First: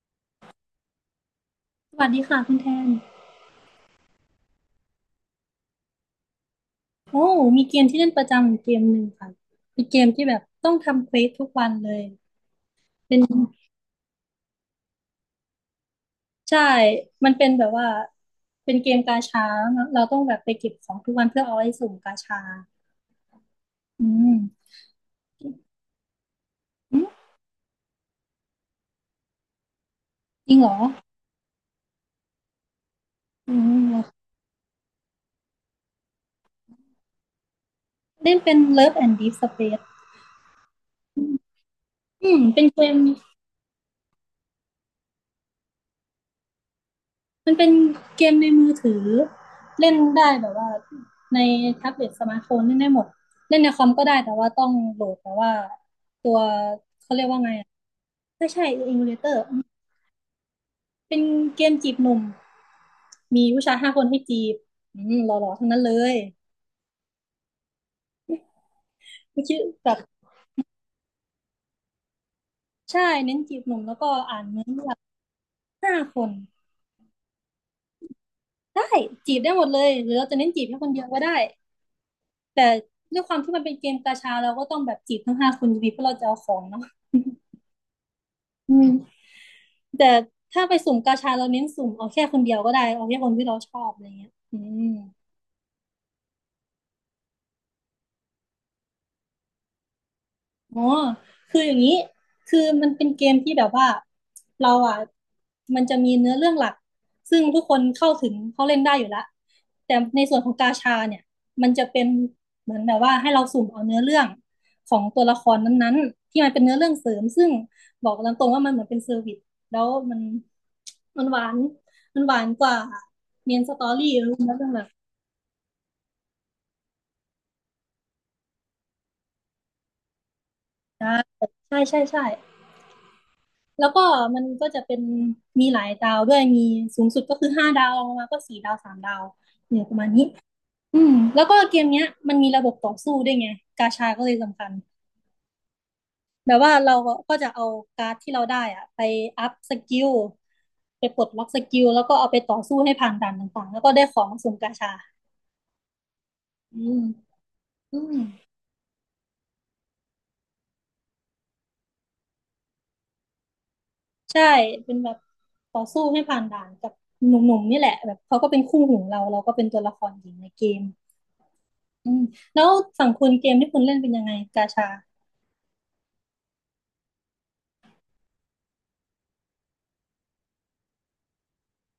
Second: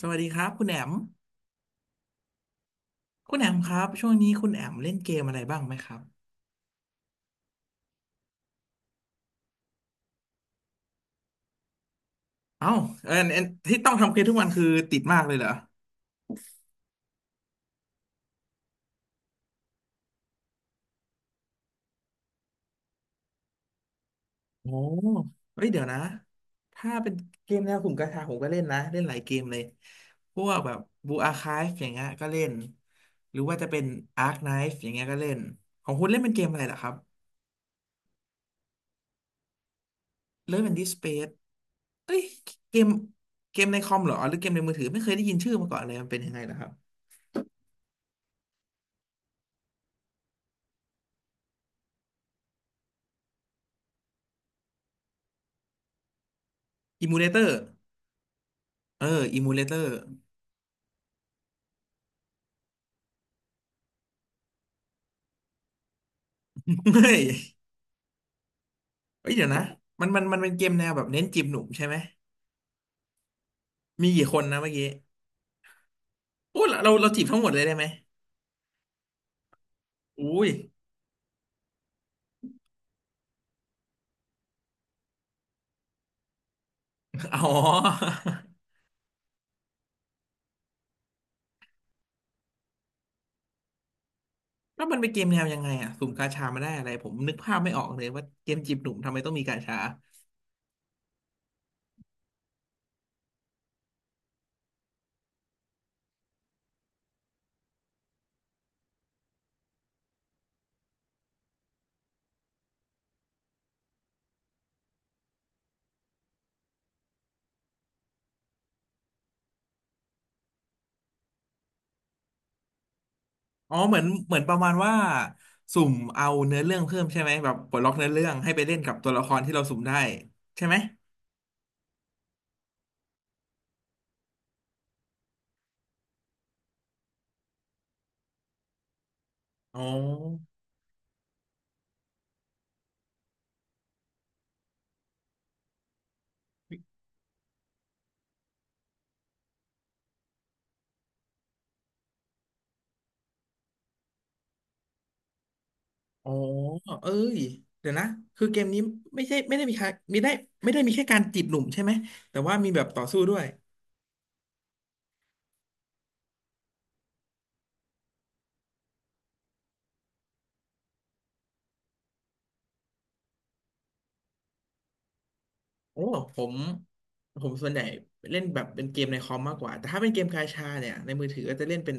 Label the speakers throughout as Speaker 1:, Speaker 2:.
Speaker 1: สวัสดีครับคุณแอม
Speaker 2: สวัสดีค่ะคุณแทน
Speaker 1: คุณแอมครับช่วงนี้คุณแอมเล่นเกมอะไรบ้างไหมครับ
Speaker 2: โอ้มีเกมที่เล่นประจำอยู่เกมหนึ่งค่ะเป็นเกมที่แบบต้องทำเควสทุกวันเลย
Speaker 1: เอ้าเออ
Speaker 2: เป็น
Speaker 1: เอ่อที่ต้องทำเกมทุกวันคือติดมากเลยเหรอ
Speaker 2: ใช่ มันเป็นแบบว่า เป็นเกมกาชาแล้วเราต้องแบบไปเก็บของทุกวันเพื่อเอาไว้สุ่มกาชา อืม
Speaker 1: โอ้เฮ้ยเดี๋ยวนะถ้า
Speaker 2: อืม
Speaker 1: เป็นเกมแนวกลุ่มกาชาผมก็เล่นนะเล่นหลายเกมเลยพว
Speaker 2: จริ
Speaker 1: ก
Speaker 2: งเหร
Speaker 1: แบ
Speaker 2: อ
Speaker 1: บบูอาคาฟอย่างเงี้ยก็เล่นหรือ
Speaker 2: อื
Speaker 1: ว่าจะเป็น
Speaker 2: ม
Speaker 1: อาร์คไนฟ์อย่างเงี้ยก็เล่นของคุณเล่นเป็นเกมอะไรเหรอครับ
Speaker 2: เล่นเป็น Love and Deep Space
Speaker 1: เล่นเป็นดิสเปซเอ้ย
Speaker 2: อืมเป็น
Speaker 1: เก
Speaker 2: เก
Speaker 1: ม
Speaker 2: ม
Speaker 1: เกมในคอมเหรอหรือเกมในมือถือไม่เคยได้ยินชื่อมาก่อนเลยมันเป็นยังไงเหรอครับ
Speaker 2: มันเป็นเกมในมือถือเล่นได้แบบว่าในแท็บเล็ตสมาร์ทโฟนเล่นได้หมดเล่นในคอมก็ได้แต่ว่าต้องโหลดแต่ว่าตัว
Speaker 1: อิ
Speaker 2: เขา
Speaker 1: มู
Speaker 2: เรี
Speaker 1: เล
Speaker 2: ยก
Speaker 1: เต
Speaker 2: ว่า
Speaker 1: อ
Speaker 2: ไง
Speaker 1: ร์
Speaker 2: อะไม่ใช่อิ
Speaker 1: เอ
Speaker 2: มู
Speaker 1: อ
Speaker 2: เลเตอ
Speaker 1: อิ
Speaker 2: ร์
Speaker 1: มูเลเตอร์
Speaker 2: เป็นเกมจีบหนุ่มมีผู้ชายห้าคนให้จีบอืมหล่อๆทั้งนั้นเลย
Speaker 1: เฮ้ยเฮ้ย
Speaker 2: ไม่
Speaker 1: เดี๋ยว
Speaker 2: คิด
Speaker 1: นะ
Speaker 2: แบบ
Speaker 1: มันเป็นเกมแนวแบบเน้นจีบหนุ่มใช่ไหม
Speaker 2: ใช่เน้นจีบหนุ่มแล้ว
Speaker 1: มี
Speaker 2: ก็
Speaker 1: กี่ค
Speaker 2: อ่า
Speaker 1: น
Speaker 2: น
Speaker 1: นะ
Speaker 2: เนื้อ
Speaker 1: เมื่อกี้
Speaker 2: เรื่องห้าคน
Speaker 1: โอ้เราจีบทั้งหมดเลยได้ไหม
Speaker 2: ได้จีบได้หมดเลยหรือเราจะ
Speaker 1: อุ้
Speaker 2: เน้
Speaker 1: ย
Speaker 2: นจีบแค่คนเดียวก็ได้แต่ด้วยความที่มันเป็นเกมกาชาเราก็ต้องแบบจีบทั้งห้าคนอยู่ดีเพราะเราจะเอาของเนาะ
Speaker 1: อ๋อ
Speaker 2: อืม แต่ถ้าไปสุ่มกาชาเราเน้นสุ่มเอาแค่คนเดียวก็ได้เอาแค่คนที่เราชอบอะไรเงี้ยอื
Speaker 1: แล้ว
Speaker 2: ม
Speaker 1: มันเป็นเกมแนวยังไงอ่ะสุ่มกาชามาได้อะไรผมนึกภาพไม่ออกเลยว่าเกมจีบหนุ่มทำไมต้องมีกาชา
Speaker 2: อ๋อคืออย่างนี้คือมันเป็นเกมที่แบบว่าเราอ่ะมันจะมีเนื้อเรื่องหลักซึ่งทุกคนเข้าถึงเขาเล่นได้อยู่ละแต่ในส่วนของกาชาเนี่ยมันจะเป็นเหมือนแบบว่าให้เราสุ่มเอาเนื้อเรื่องของตัวละครนั้นๆที่มันเป็นเนื้อเรื่องเสริมซึ่งบอกตามตรงว่ามันเหมือนเป็นเซอร์วิสแล้วมันหวานกว่าเมนส
Speaker 1: อ๋อ
Speaker 2: ตอ
Speaker 1: เหมือน
Speaker 2: รี่เนื
Speaker 1: เหมือนป
Speaker 2: ้อ
Speaker 1: ระ
Speaker 2: เรื่
Speaker 1: มา
Speaker 2: อง
Speaker 1: ณ
Speaker 2: หลัก
Speaker 1: ว่าสุ่มเอาเนื้อเรื่องเพิ่มใช่ไหมแบบปลดล็อกเนื้อเรื่องให้ไปเล่นกับตัวละครที่เราสุ่มได้ใช่ไหม
Speaker 2: ใช่ใช่ใช่ใช่แล้วก็มันก็จะเป็นมีหลายดาวด้วยมีสูงสุดก็คือห้าดาวลงมาก็สี่ดาวสามดาว
Speaker 1: อ๋
Speaker 2: เนี่
Speaker 1: อ
Speaker 2: ยประมาณนี้อืมแล้วก็เกมเนี้ยมันมีระบบต่อสู้ด้วยไงกาชาก็เลยสำคัญแบบว่าเราก็จะเอาการ์ดที่เราได้อะไปอัพสกิลไปปลดล็อกสกิลแล้วก็เอาไปต่อสู้ให้ผ่านด่านต่างๆแล้วก็ได้ของสุ่มกาชา
Speaker 1: อ๋อ
Speaker 2: อืม
Speaker 1: เอ้ย เดี๋ยว
Speaker 2: อื
Speaker 1: นะ
Speaker 2: ม
Speaker 1: คือเกมนี้ไม่ใช่ไม่ได้มีแค่มีได้ไม่ได้มีแค่การจีบหนุ่มใช่ไหม แต่ว่ามีแบบต่อสู้ด้วย
Speaker 2: ใช่เป็นแบบต่อสู้ให้ผ่านด่านกับหนุ่มๆนี่แหละแบบเขาก็เป็นคู่หูเราเราก็เป็นตัวละครหญิงในเกม อืมแล้วสังคุณเกมที่คุณเล่นเป็นยังไงกาชา
Speaker 1: โอ้ผมผมส่วนใหญ่เล่นแบบเป็นเกมในคอมมากกว่า แต่ถ้าเป็นเกมกาชาเนี่ยในมือถือก็จะเล่นเป็น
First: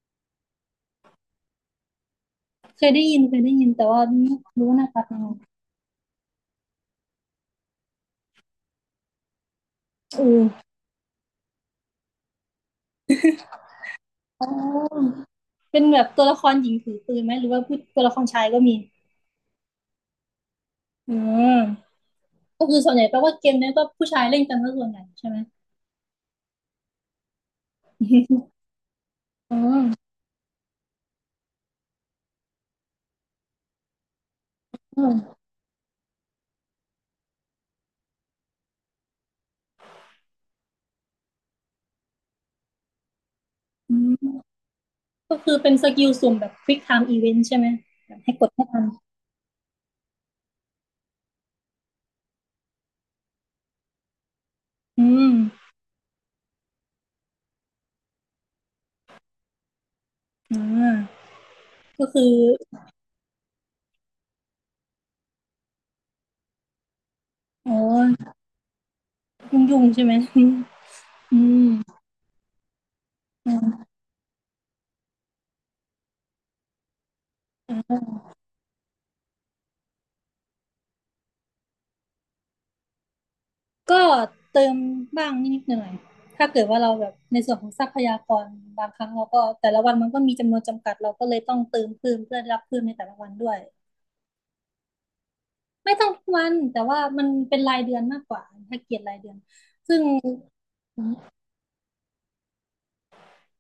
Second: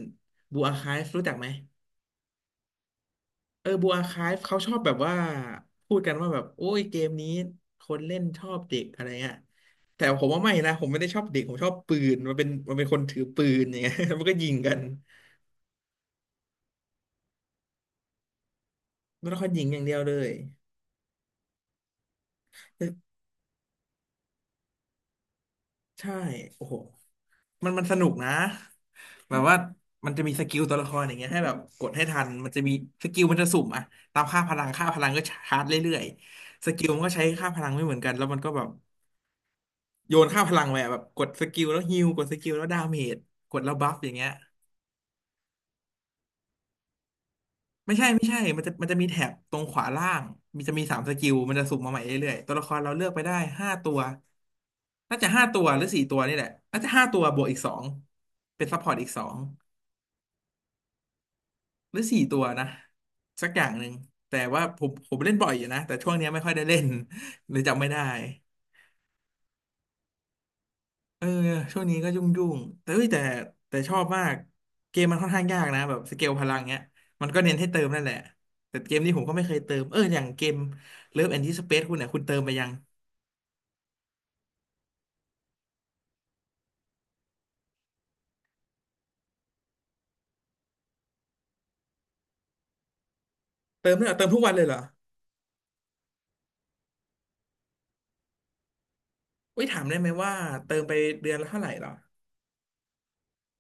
Speaker 1: บูอาคาฟรู้จักไหม
Speaker 2: เคยได้ยินเคยได้
Speaker 1: เอ
Speaker 2: ยิ
Speaker 1: อ
Speaker 2: นแต่
Speaker 1: บู
Speaker 2: ว่า
Speaker 1: อาคา
Speaker 2: ไม่
Speaker 1: ฟเขาช
Speaker 2: รู้
Speaker 1: อ
Speaker 2: ว่า
Speaker 1: บ
Speaker 2: หนะ
Speaker 1: แบบ
Speaker 2: ครับ
Speaker 1: ว่า
Speaker 2: ยังไง
Speaker 1: พูดกันว่าแบบโอ้ยเกมนี้คนเล่นชอบเด็กอะไรเงี้ยแต่ผ
Speaker 2: เอื
Speaker 1: มว่า
Speaker 2: ม
Speaker 1: ไม่นะผมไม่ได้ชอบเด็กผมชอบปืนมันเป็นคนถือปืนอย่างเงี้ย มันก็
Speaker 2: อ๋
Speaker 1: ยิงกัน
Speaker 2: อเป็นแบบตัวละครหญิงถือปืนไหมหรือว่าผู้ตัวละครชายก็มี
Speaker 1: มันต้องคยิงอย่างเดียวเลย
Speaker 2: อืมก็คือส่วนใหญ่แปลว่าเกมเนี้ยก็ผู้ชายเล่นกันซะส่วนใหญ่ใช่ไหม
Speaker 1: ใช่โอ้โหมันสนุกนะแบบว่า
Speaker 2: อืม
Speaker 1: มันจะมีสกิลตัวละครอย่างเงี้ยให้แบบกดให้ทันมันจะมีสกิลมันจะสุ่มอะตามค่าพลังค่าพ
Speaker 2: อื
Speaker 1: ลังก็ช
Speaker 2: ม
Speaker 1: าร์จเรื่อยๆสกิลมันก็ใช้ค่าพลังไม่เหมือนกันแล้วมันก็แบบโยนค่าพลังไปอะแบบกดสกิลแล้วฮีลกดสกิลแล้วดาเมจกดแล้วบั
Speaker 2: อื
Speaker 1: ฟอย่างเงี้ย
Speaker 2: มก็คือเป็นสกิลสุ่มแบบ Quick Time Event ใช่ไหม
Speaker 1: ไม่ใช่
Speaker 2: แบบ
Speaker 1: ไม่
Speaker 2: ให้
Speaker 1: ใช่
Speaker 2: กด
Speaker 1: มัน
Speaker 2: ให้
Speaker 1: จะ
Speaker 2: ทัน
Speaker 1: มันจะมีแถบตรงขวาล่างมีจะมีสามสกิลมันจะสุ่มมาใหม่เรื่อยๆตัวละครเราเลือกไปได้ห้าตัว
Speaker 2: อื
Speaker 1: น่าจะ
Speaker 2: ม
Speaker 1: ห้าตัวหรือสี่ตัวนี่แหละน่าจะห้าตัวบวกอีกสองเป็นซัพพอร์ตอีกสอง
Speaker 2: อ่า
Speaker 1: หรือ
Speaker 2: ก็
Speaker 1: สี่
Speaker 2: คือ
Speaker 1: ตัวนะสักอย่างหนึ่งแต่ว่าผมเล่นบ่อยอยู่นะแต่ช่วงเนี้ยไม่ค่อยได้เล่น เลย
Speaker 2: อ๋อ
Speaker 1: จำไม่ได้
Speaker 2: ยุ่งๆใช่ไหม
Speaker 1: เออ
Speaker 2: อืม
Speaker 1: ช่วงนี้ก็ยุ่งแต่เอ้ยแต่แต่
Speaker 2: อ
Speaker 1: ชอบมากเกมมันค่อนข้างยากนะแบบสเกลพลังเนี้ยมันก็เน้นให้
Speaker 2: ื
Speaker 1: เติมนั่
Speaker 2: ม
Speaker 1: นแหละแต่เกมนี้ผมก็ไม่เคยเติมเอออย่างเกม Love and Disrespect คุณเนี่ยคุณเติมไปยัง
Speaker 2: ก็เติมบ้างนิดๆหน่อยๆถ้าเกิดว่าเราแบบในส่วนของทรัพยากรบางครั้งเราก็แต่ละวันมันก็มีจำนวนจำกัดเราก็เลยต้องเติมเพิ่มเพื่อรับเพิ่มในแต่ละวันด้วย
Speaker 1: เติมเลยเหรอเติมทุกวันเลยเหรอ
Speaker 2: ไม่ต้องทุกวันแต่ว่ามันเป็นรายเดือนมากกว่าถ้าเกียรติรายเดือน
Speaker 1: อุ้ยถามได้ไหมว่าเติมไป
Speaker 2: อืม
Speaker 1: เดือนละเท่าไหร่เหรอ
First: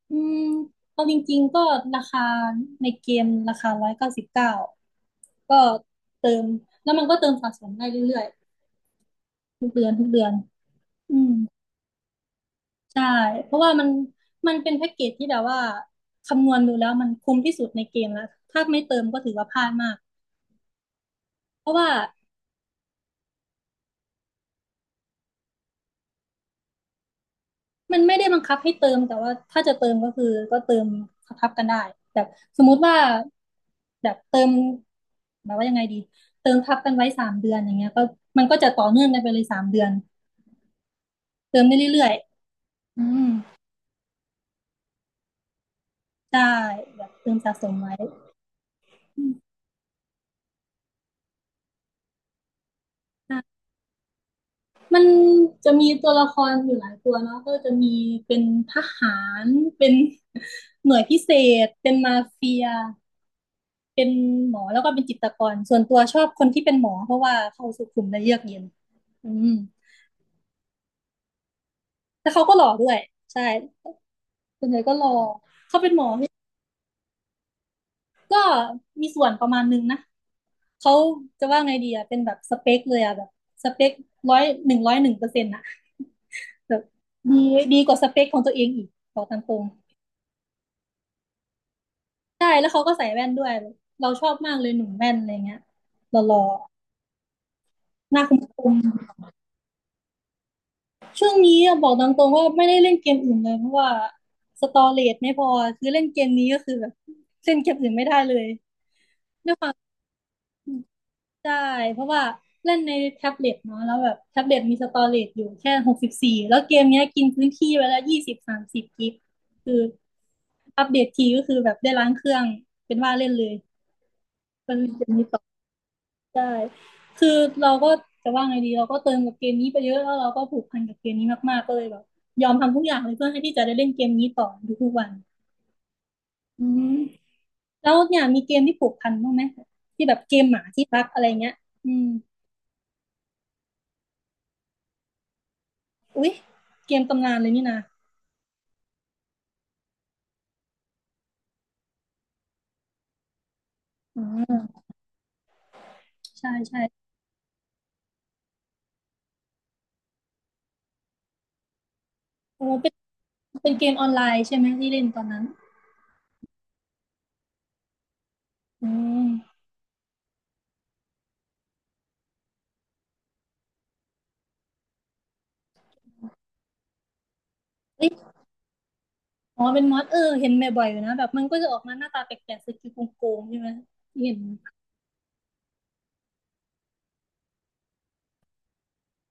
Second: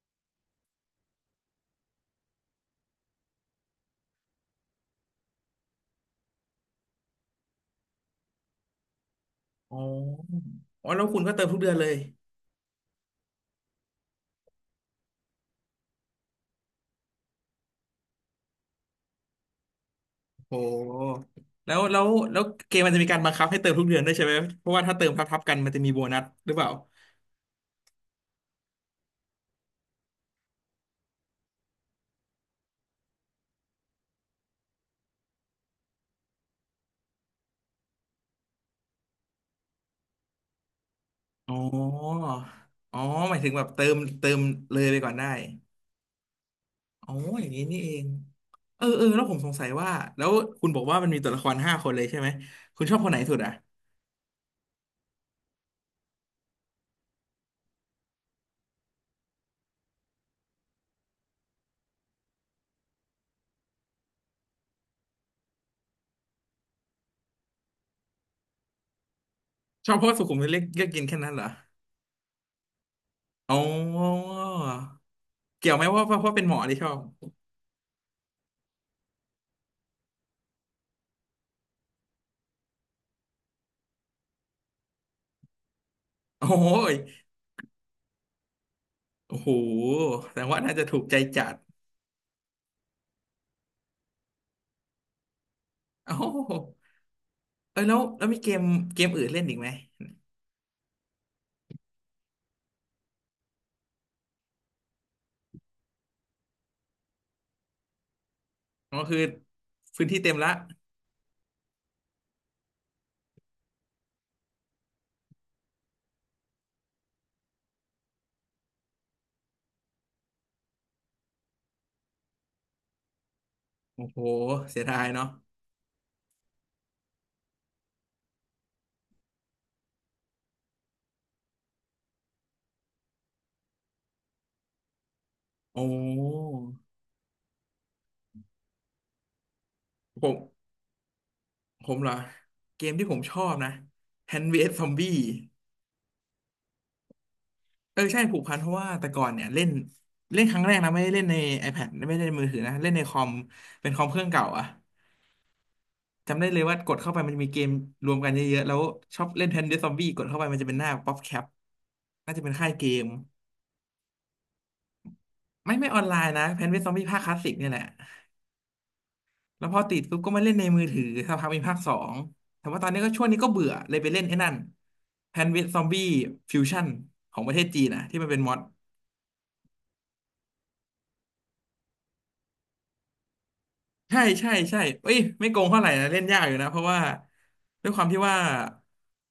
Speaker 2: อืมเอาจริงๆก็ราคาในเกมราคา199ก็เติมแล้วมันก็เติมสะสมได้เรื่อยๆทุก
Speaker 1: อ๋
Speaker 2: เดือนทุกเดือน
Speaker 1: ออ๋อแล้วคุ
Speaker 2: อื
Speaker 1: ณก็
Speaker 2: ม
Speaker 1: เติมทุกเดือนเลย
Speaker 2: ใช่เพราะว่ามันเป็นแพ็กเกจที่แบบว่าคำนวณดูแล้วมันคุ้มที่สุดในเกมแล้วถ้าไม่เติมก็ถือว่าพลาดมาก
Speaker 1: โอ้
Speaker 2: เพ
Speaker 1: แล้
Speaker 2: ราะ
Speaker 1: ว
Speaker 2: ว่า
Speaker 1: แล้วแล้วเกมมันจะมีการบังคับให้เติมทุกเดือนด้วยใช่ไหมเพราะว่าถ้าเติมทับๆกันมันจะมีโบนัสหรือเปล่า
Speaker 2: มันไม่ได้บังคับให้เติมแต่ว่าถ้าจะเติมก็คือก็เติมทับกันได้แบบสมมุติว่าแบบเติมแบบว่ายังไงดีเติมทับกันไว้สามเดือนอย่างเงี้ยก็มันก็จะต่อเนื่องกันไปเลยสามเดือน
Speaker 1: อ๋อ
Speaker 2: เติมได้เรื่อย
Speaker 1: อ๋
Speaker 2: ๆ
Speaker 1: อ
Speaker 2: อืม
Speaker 1: หมายถึงแบบเติมเลยไปก่อนได้
Speaker 2: ได้แบ
Speaker 1: อ๋
Speaker 2: บ
Speaker 1: อ
Speaker 2: เติม
Speaker 1: อย่าง
Speaker 2: สะ
Speaker 1: นี้
Speaker 2: สม
Speaker 1: นี่เอ
Speaker 2: ไว้
Speaker 1: งเออเออแล้
Speaker 2: อื
Speaker 1: วผมสง
Speaker 2: ม
Speaker 1: สัยว่าแล้วคุณบอกว่ามันมีตัวละครห้าคนเลยใช่ไหมคุณชอบคนไหนสุดอ่ะ
Speaker 2: ใช่ มันจะมีตัวละครอยู่หลายตัวเนาะก็จะมีเป็นทหารเป็น หน่วยพิเศษเป็นมาเฟียเป็นหมอแล้วก็เป็นจิตรกรส่วนตัวชอบคนที่เป็นหมอเพราะว่าเขาสุขุมและเยือกเย็นอืม
Speaker 1: ชอบเพราะว่าสุขุมวิทเลือกเลือกกินแค่นั้นเหรอ
Speaker 2: แต่เขาก็หล่อด้วยใช่
Speaker 1: อ๋อ
Speaker 2: ส่วนใหญ่ก็หล่อ
Speaker 1: เกี่ยว
Speaker 2: เขา
Speaker 1: ไหม
Speaker 2: เป็นหม
Speaker 1: ว่า
Speaker 2: อ
Speaker 1: เพราะเป็นหมอที่ชอบ
Speaker 2: ก็มีส่วนประมาณนึงนะเขาจะว่าไงดีอะเป็นแบบสเปคเลยอะแบบสเปคร้อย101%อะ
Speaker 1: โอ้
Speaker 2: แบบ
Speaker 1: ย
Speaker 2: ดีดีกว่าสเปคของตัวเองอีกบอก
Speaker 1: โอ้
Speaker 2: ตาม
Speaker 1: โห
Speaker 2: ตรง
Speaker 1: แสดงว่าน่าจะถูกใจจัด
Speaker 2: ใช่แล้วเขาก็ใส่แว่นด้วยเราชอบมากเลยหนุ่มแว่นอะไรเงี้ย
Speaker 1: โอ้
Speaker 2: ห
Speaker 1: โห
Speaker 2: ล่อ
Speaker 1: เออแล้ว
Speaker 2: ๆห
Speaker 1: แล้
Speaker 2: น้า
Speaker 1: ว
Speaker 2: ค
Speaker 1: มีเกม
Speaker 2: ม
Speaker 1: เกมอื่นเล่นอีกไหม
Speaker 2: ๆช่วงนี้อะบอกตามตรงว่าไม่ได้เล่นเกมอื่นเลยเพราะว่าสตอเรจไม่พอคือเล่นเกมนี้ก็คือแบบเล่นเกมอื่นไม่ได้เลย
Speaker 1: อ๋อคือ
Speaker 2: ด้วยความ
Speaker 1: พื้นที่เต็มละ
Speaker 2: ใช่เพราะว่าเล่นในแท็บเล็ตเนาะแล้วแบบแท็บเล็ตมีสตอเรจอยู่แค่64แล้วเกมเนี้ยกินพื้นที่ไปแล้ว20-30กิกคืออัปเดตทีก็คือแบบได้ล้างเครื่องเป็นว่าเล่นเลย
Speaker 1: โอ้โห
Speaker 2: ก็
Speaker 1: เสีย
Speaker 2: เล่น
Speaker 1: ดา
Speaker 2: เก
Speaker 1: ย
Speaker 2: ม
Speaker 1: เนาะ
Speaker 2: นี้ต่อ ใช่คือเราก็จะว่าไงดีเราก็เติมกับเกมนี้ไปเยอะแล้วเราก็ผูกพันกับเกมนี้มากๆก็เลยแบบยอมทำทุกอย่างเลยเพื่อให้ที่จะได้เล่นเกมนี้ต่อทุกๆวัน
Speaker 1: โอ้
Speaker 2: อืมแล้วเนี่ยมีเกมที่ผูกพันบ้างไหมที่แบบ
Speaker 1: ผ
Speaker 2: เก
Speaker 1: ม
Speaker 2: มหมาที่รักอะไรเงี้ย
Speaker 1: ผ
Speaker 2: อื
Speaker 1: ม
Speaker 2: ม
Speaker 1: เหรอเกมที่ผมชอบนะแฮนด์อสซอมบี้
Speaker 2: อุ๊ยเกมตำนานเลยนี่นะ
Speaker 1: เออใช่ผูกพันเพราะว่าแต่ก่อนเนี่ยเล่นเล่นครั้งแรกนะไม่ได้เล่นใน iPad ไม่ได้เล่นในมือถือนะเล่นในคอมเป็นคอมเค
Speaker 2: อ๋
Speaker 1: รื่องเก่าอะ
Speaker 2: อ
Speaker 1: จำได้
Speaker 2: ใช่
Speaker 1: เลยว่า
Speaker 2: ใช่
Speaker 1: กดเข้าไปมันจะมีเกมรวมกันเยอะๆแล้วชอบเล่นแฮนด์อสซอมบี้กดเข้าไปมันจะเป็นหน้าป๊อปแคปน่าจะเป็นค่า
Speaker 2: โอ้
Speaker 1: ยเก
Speaker 2: เป็น
Speaker 1: ม
Speaker 2: เป็นเกมออนไลน์ใช่ไหมที่เล่นตอนนั้น
Speaker 1: ไม่ออนไลน์นะแฮนด์อสซอมบี้ภาคคลาสสิกเนี่ยแหละ
Speaker 2: อืม
Speaker 1: แล้วพอติดปุ๊บก็มาเล่นในมือถือสักพักมีภาคสองแต่ว่าตอนนี้ก็ช่วงนี้ก็เบื่อเลยไปเล่นไอ้นั่นแพนเวสซอมบี้ฟิวชั่นของประเทศจีนนะ
Speaker 2: เอ้ย
Speaker 1: ที่มันเป็นมอด
Speaker 2: อ๋อเป็นมอสเออเห็นบ่อยๆอยู่นะแบบมันก็จะออกมาหน้าตาแปลกๆสกิลโกงๆใช่ไหม
Speaker 1: ใช่
Speaker 2: เห็น
Speaker 1: ใช่ใช่เอ้ยไม่โกงเท่าไหร่นะเล่นยากอยู่นะเพราะว่าด้วยความที่ว่า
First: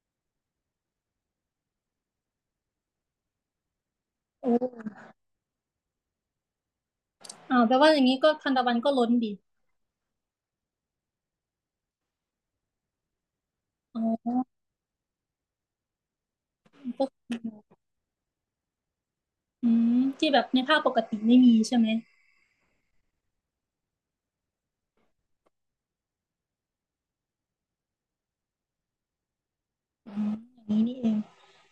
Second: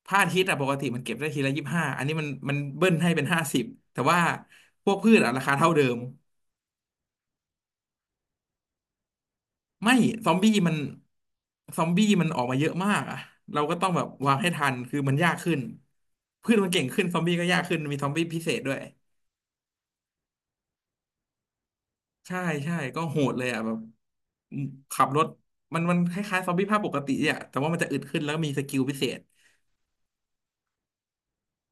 Speaker 1: พระอาทิตย์อะปกติมันเก็บได้ทีละ25อันนี้มันเบิ้ลให้เป็น50แต่ว่า
Speaker 2: โอ้
Speaker 1: พวกพืชอะราคาเท่าเดิม
Speaker 2: อ่าแปลว่าอย่างนี้ก็ทานตะวันก็ล้นดิ
Speaker 1: ไม่ซอมบี้มันซอมบี้มันออกมาเยอะมากอะเราก็ต้อง
Speaker 2: อ๋
Speaker 1: แบบวา
Speaker 2: อ
Speaker 1: งให้ทันคือมันยากขึ้นพืชมันเก่งขึ้
Speaker 2: ก็
Speaker 1: นซอมบี้ก็ยากขึ้นมีซอมบี้พิเศษด้วย
Speaker 2: อืมที่แบบในภาพปกติไม่มีใช่ไหม
Speaker 1: ใช่ใช่ก็โหดเลยอ่ะแบบขับรถมันคล้ายๆซอมบี้ภาคปกติอ่ะแต่ว่ามันจะอึดขึ้นแล้วมีสกิลพิเศษ
Speaker 2: อ๋ออย่างนี้นี่เอง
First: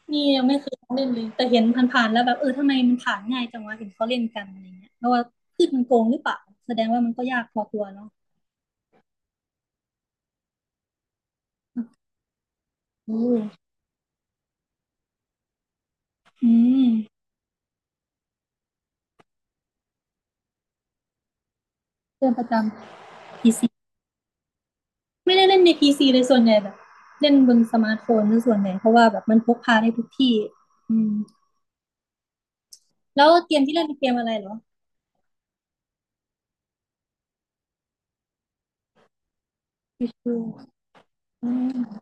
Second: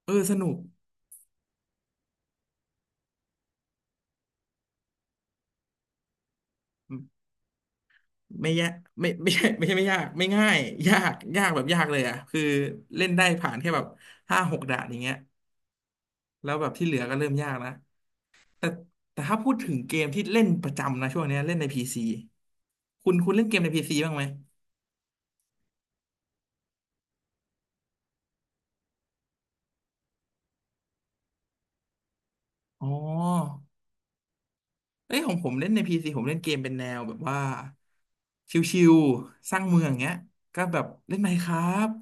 Speaker 1: เออ
Speaker 2: นี่
Speaker 1: ส
Speaker 2: ยัง
Speaker 1: นุก
Speaker 2: ไม่เคยเล่นเลยแต่เห็นผ่านๆแล้วแบบเออทำไมมันผ่านง่ายจังวะเห็นเขาเล่นกันอะไรเงี้ยเพราะว่าพืชมันโกงหรือเปล่าแสดงว่ามันก็ยากพอตัวเนาะ
Speaker 1: ไม่ยากไม่ไม่ใช่ไม่ใช่ไม่ยากไม่ง่ายยากยากแบบยากเล
Speaker 2: อ
Speaker 1: ยอ่ะคือเล่น
Speaker 2: ื
Speaker 1: ได้
Speaker 2: อ
Speaker 1: ผ่านแค่แบบ5-6ด่านอย่างเงี้ยแล้
Speaker 2: อื
Speaker 1: วแบบที่
Speaker 2: ม
Speaker 1: เหลือก็เริ่มยากนะ แต่ถ้าพูดถึงเกมที่เล่นประจำนะช่วงเนี้ยเล่นในพีซี
Speaker 2: เล่นประจ
Speaker 1: คุณ
Speaker 2: ำ
Speaker 1: เล่น
Speaker 2: พี
Speaker 1: เกม
Speaker 2: ซี
Speaker 1: ในพีซีบ้างไหม
Speaker 2: ไม่ได้เล่นในพีซีเลยส่วนใหญ่แบบเล่นบนสมาร์ทโฟนซะส่วนใหญ่เพราะว่าแบบมันพกพาได้ทุกที่อืม
Speaker 1: อ๋อ
Speaker 2: แล้วเกมที่เล่นเป็นเกมอะไรเหรอ
Speaker 1: เอ้ยของผมเล่นในพีซีผมเล่นเกมเป็นแนวแบบว่าชิวๆสร้างเมืองเงี้ย
Speaker 2: Witcher
Speaker 1: ก็แบบเล่น
Speaker 2: อืม
Speaker 1: Minecraft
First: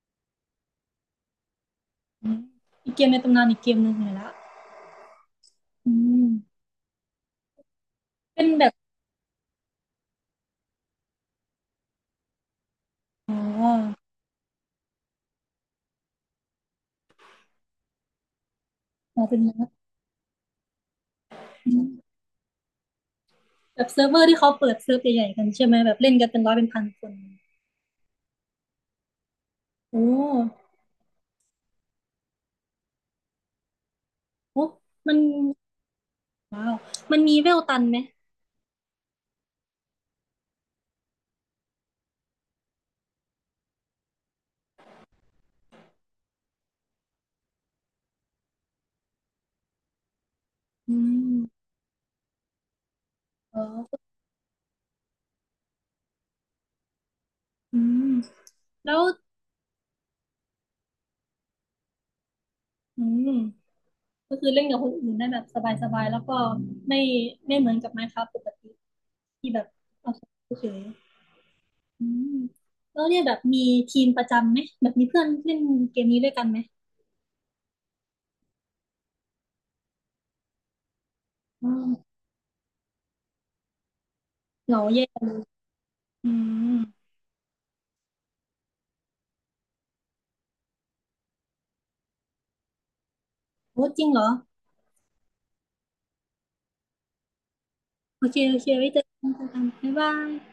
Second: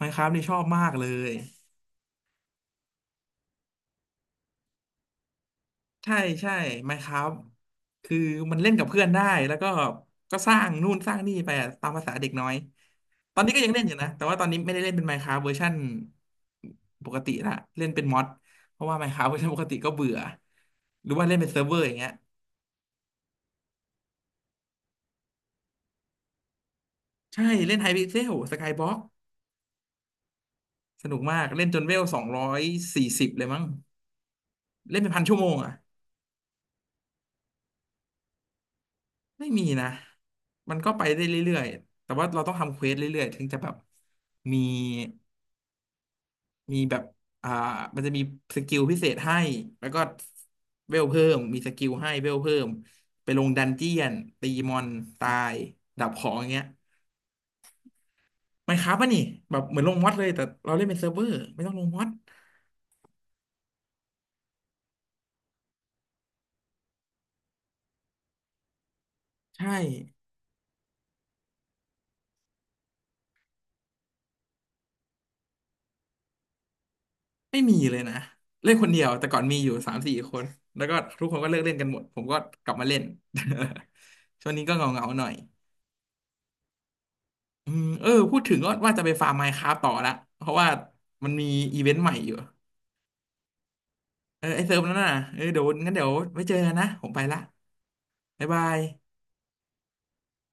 Speaker 1: Minecraft นี่ชอบมากเลย
Speaker 2: อืมอีกเกมในตำนานอีกเกมหนึ่งเลยละอื
Speaker 1: ใช่
Speaker 2: ม
Speaker 1: ใช่ Minecraft คือ
Speaker 2: เป็น
Speaker 1: มัน
Speaker 2: แบ
Speaker 1: เล่
Speaker 2: บ
Speaker 1: นกับเพื่อนได้แล้วก็สร้างนู่นสร้างนี่ไปอะตามภาษาเด็กน้อย
Speaker 2: อ๋
Speaker 1: ตอนนี้ก็
Speaker 2: อ
Speaker 1: ยังเล่นอยู่นะแต่ว่าตอนนี้ไม่ได้เล่นเป็น Minecraft เวอร์ชันปกติละเล่นเป็นมอดเพราะว่า
Speaker 2: อ๋อ
Speaker 1: Minecraft เวอ
Speaker 2: เป็
Speaker 1: ร์
Speaker 2: น
Speaker 1: ชันปก
Speaker 2: นัด
Speaker 1: ติก็เบื่อหรือว่าเล่นเป็นเซิร์ฟ
Speaker 2: อื
Speaker 1: เวอร์อย่างเงี้
Speaker 2: ม
Speaker 1: ย
Speaker 2: แบบเซิร์ฟเวอร์ที่เขาเปิดเซิร์ฟใหญ่ๆกันใช่ไหมแบบเล่นกันเป็นร้อยเป็นพันคน
Speaker 1: ใช่เล่นไฮพิกเซลสกายบ็อก
Speaker 2: โอ้
Speaker 1: สนุกมากเล่นจนเวล240เลยมั้ง
Speaker 2: โอ้
Speaker 1: เล่นเป็น
Speaker 2: มัน
Speaker 1: พันชั่วโมงอ่ะ
Speaker 2: ว้าวมันมีเวลตันไหม
Speaker 1: ไม่มีนะมันก็ไปได้เรื่อยๆแต่ว่าเราต้องทำเควสเรื่อยๆถึงจะแบบมี แบบอ่ามันจะมีสกิลพิเศษให้ แล้วก็
Speaker 2: อื
Speaker 1: เวลเพิ่ม มี
Speaker 2: ม
Speaker 1: สกิลให้เวลเพิ่ม ไปลง
Speaker 2: อ๋
Speaker 1: ดันเจีย
Speaker 2: อ
Speaker 1: นตีมอนตาย ดับของอย่างเงี้ย
Speaker 2: อืม
Speaker 1: ไมน์ค
Speaker 2: แล้
Speaker 1: ราฟต์
Speaker 2: ว
Speaker 1: ป่ะนี่ แบบเหมือนลงมอดเลย แต่เราเล่นเป็นเซิร์ฟเวอร์ไม่ต้องลงมอด
Speaker 2: อืมก็คือเล่นกับคนอื่นได้แบบสบายๆแล้วก็ไม่ไม่เหมือนกับ Minecraft ปกติที่แบบ
Speaker 1: ใช่
Speaker 2: เอาเฉยๆอืมแล้วเนี่ยแบบมีทีมประจำไหมแบบมีเพื่อนเล่นเกมนี้ด้วยกันไหม
Speaker 1: ไม่มีเลยนะ เล่นคนเดียว แต่ก่อนมีอยู่3-4คน แล้วก็ทุกคนก็เลิก
Speaker 2: อ
Speaker 1: เล่นกันหมด ผมก็กลับมาเล่น ช่วงนี้ก็
Speaker 2: เหงา
Speaker 1: เงา
Speaker 2: แย่
Speaker 1: เงาหน่อ
Speaker 2: เล
Speaker 1: ย
Speaker 2: ยอืม
Speaker 1: อืมเออ พูดถึงก็ว่าจะไปฟาร์มมน์คราตต่อละเพราะว่ามันมีอีเวนต์ใหม่อยู่
Speaker 2: โอ้จริงเหรอ
Speaker 1: เออไอเซิร์ฟนั่นน่ะเออเดี๋ยวงั้นเดี๋ยวไว้เจอกันนะ ผมไปละ
Speaker 2: โอเค
Speaker 1: บ๊าย
Speaker 2: โอ
Speaker 1: บา
Speaker 2: เค
Speaker 1: ย
Speaker 2: ไว้เจอกันค่ะบ๊ายบาย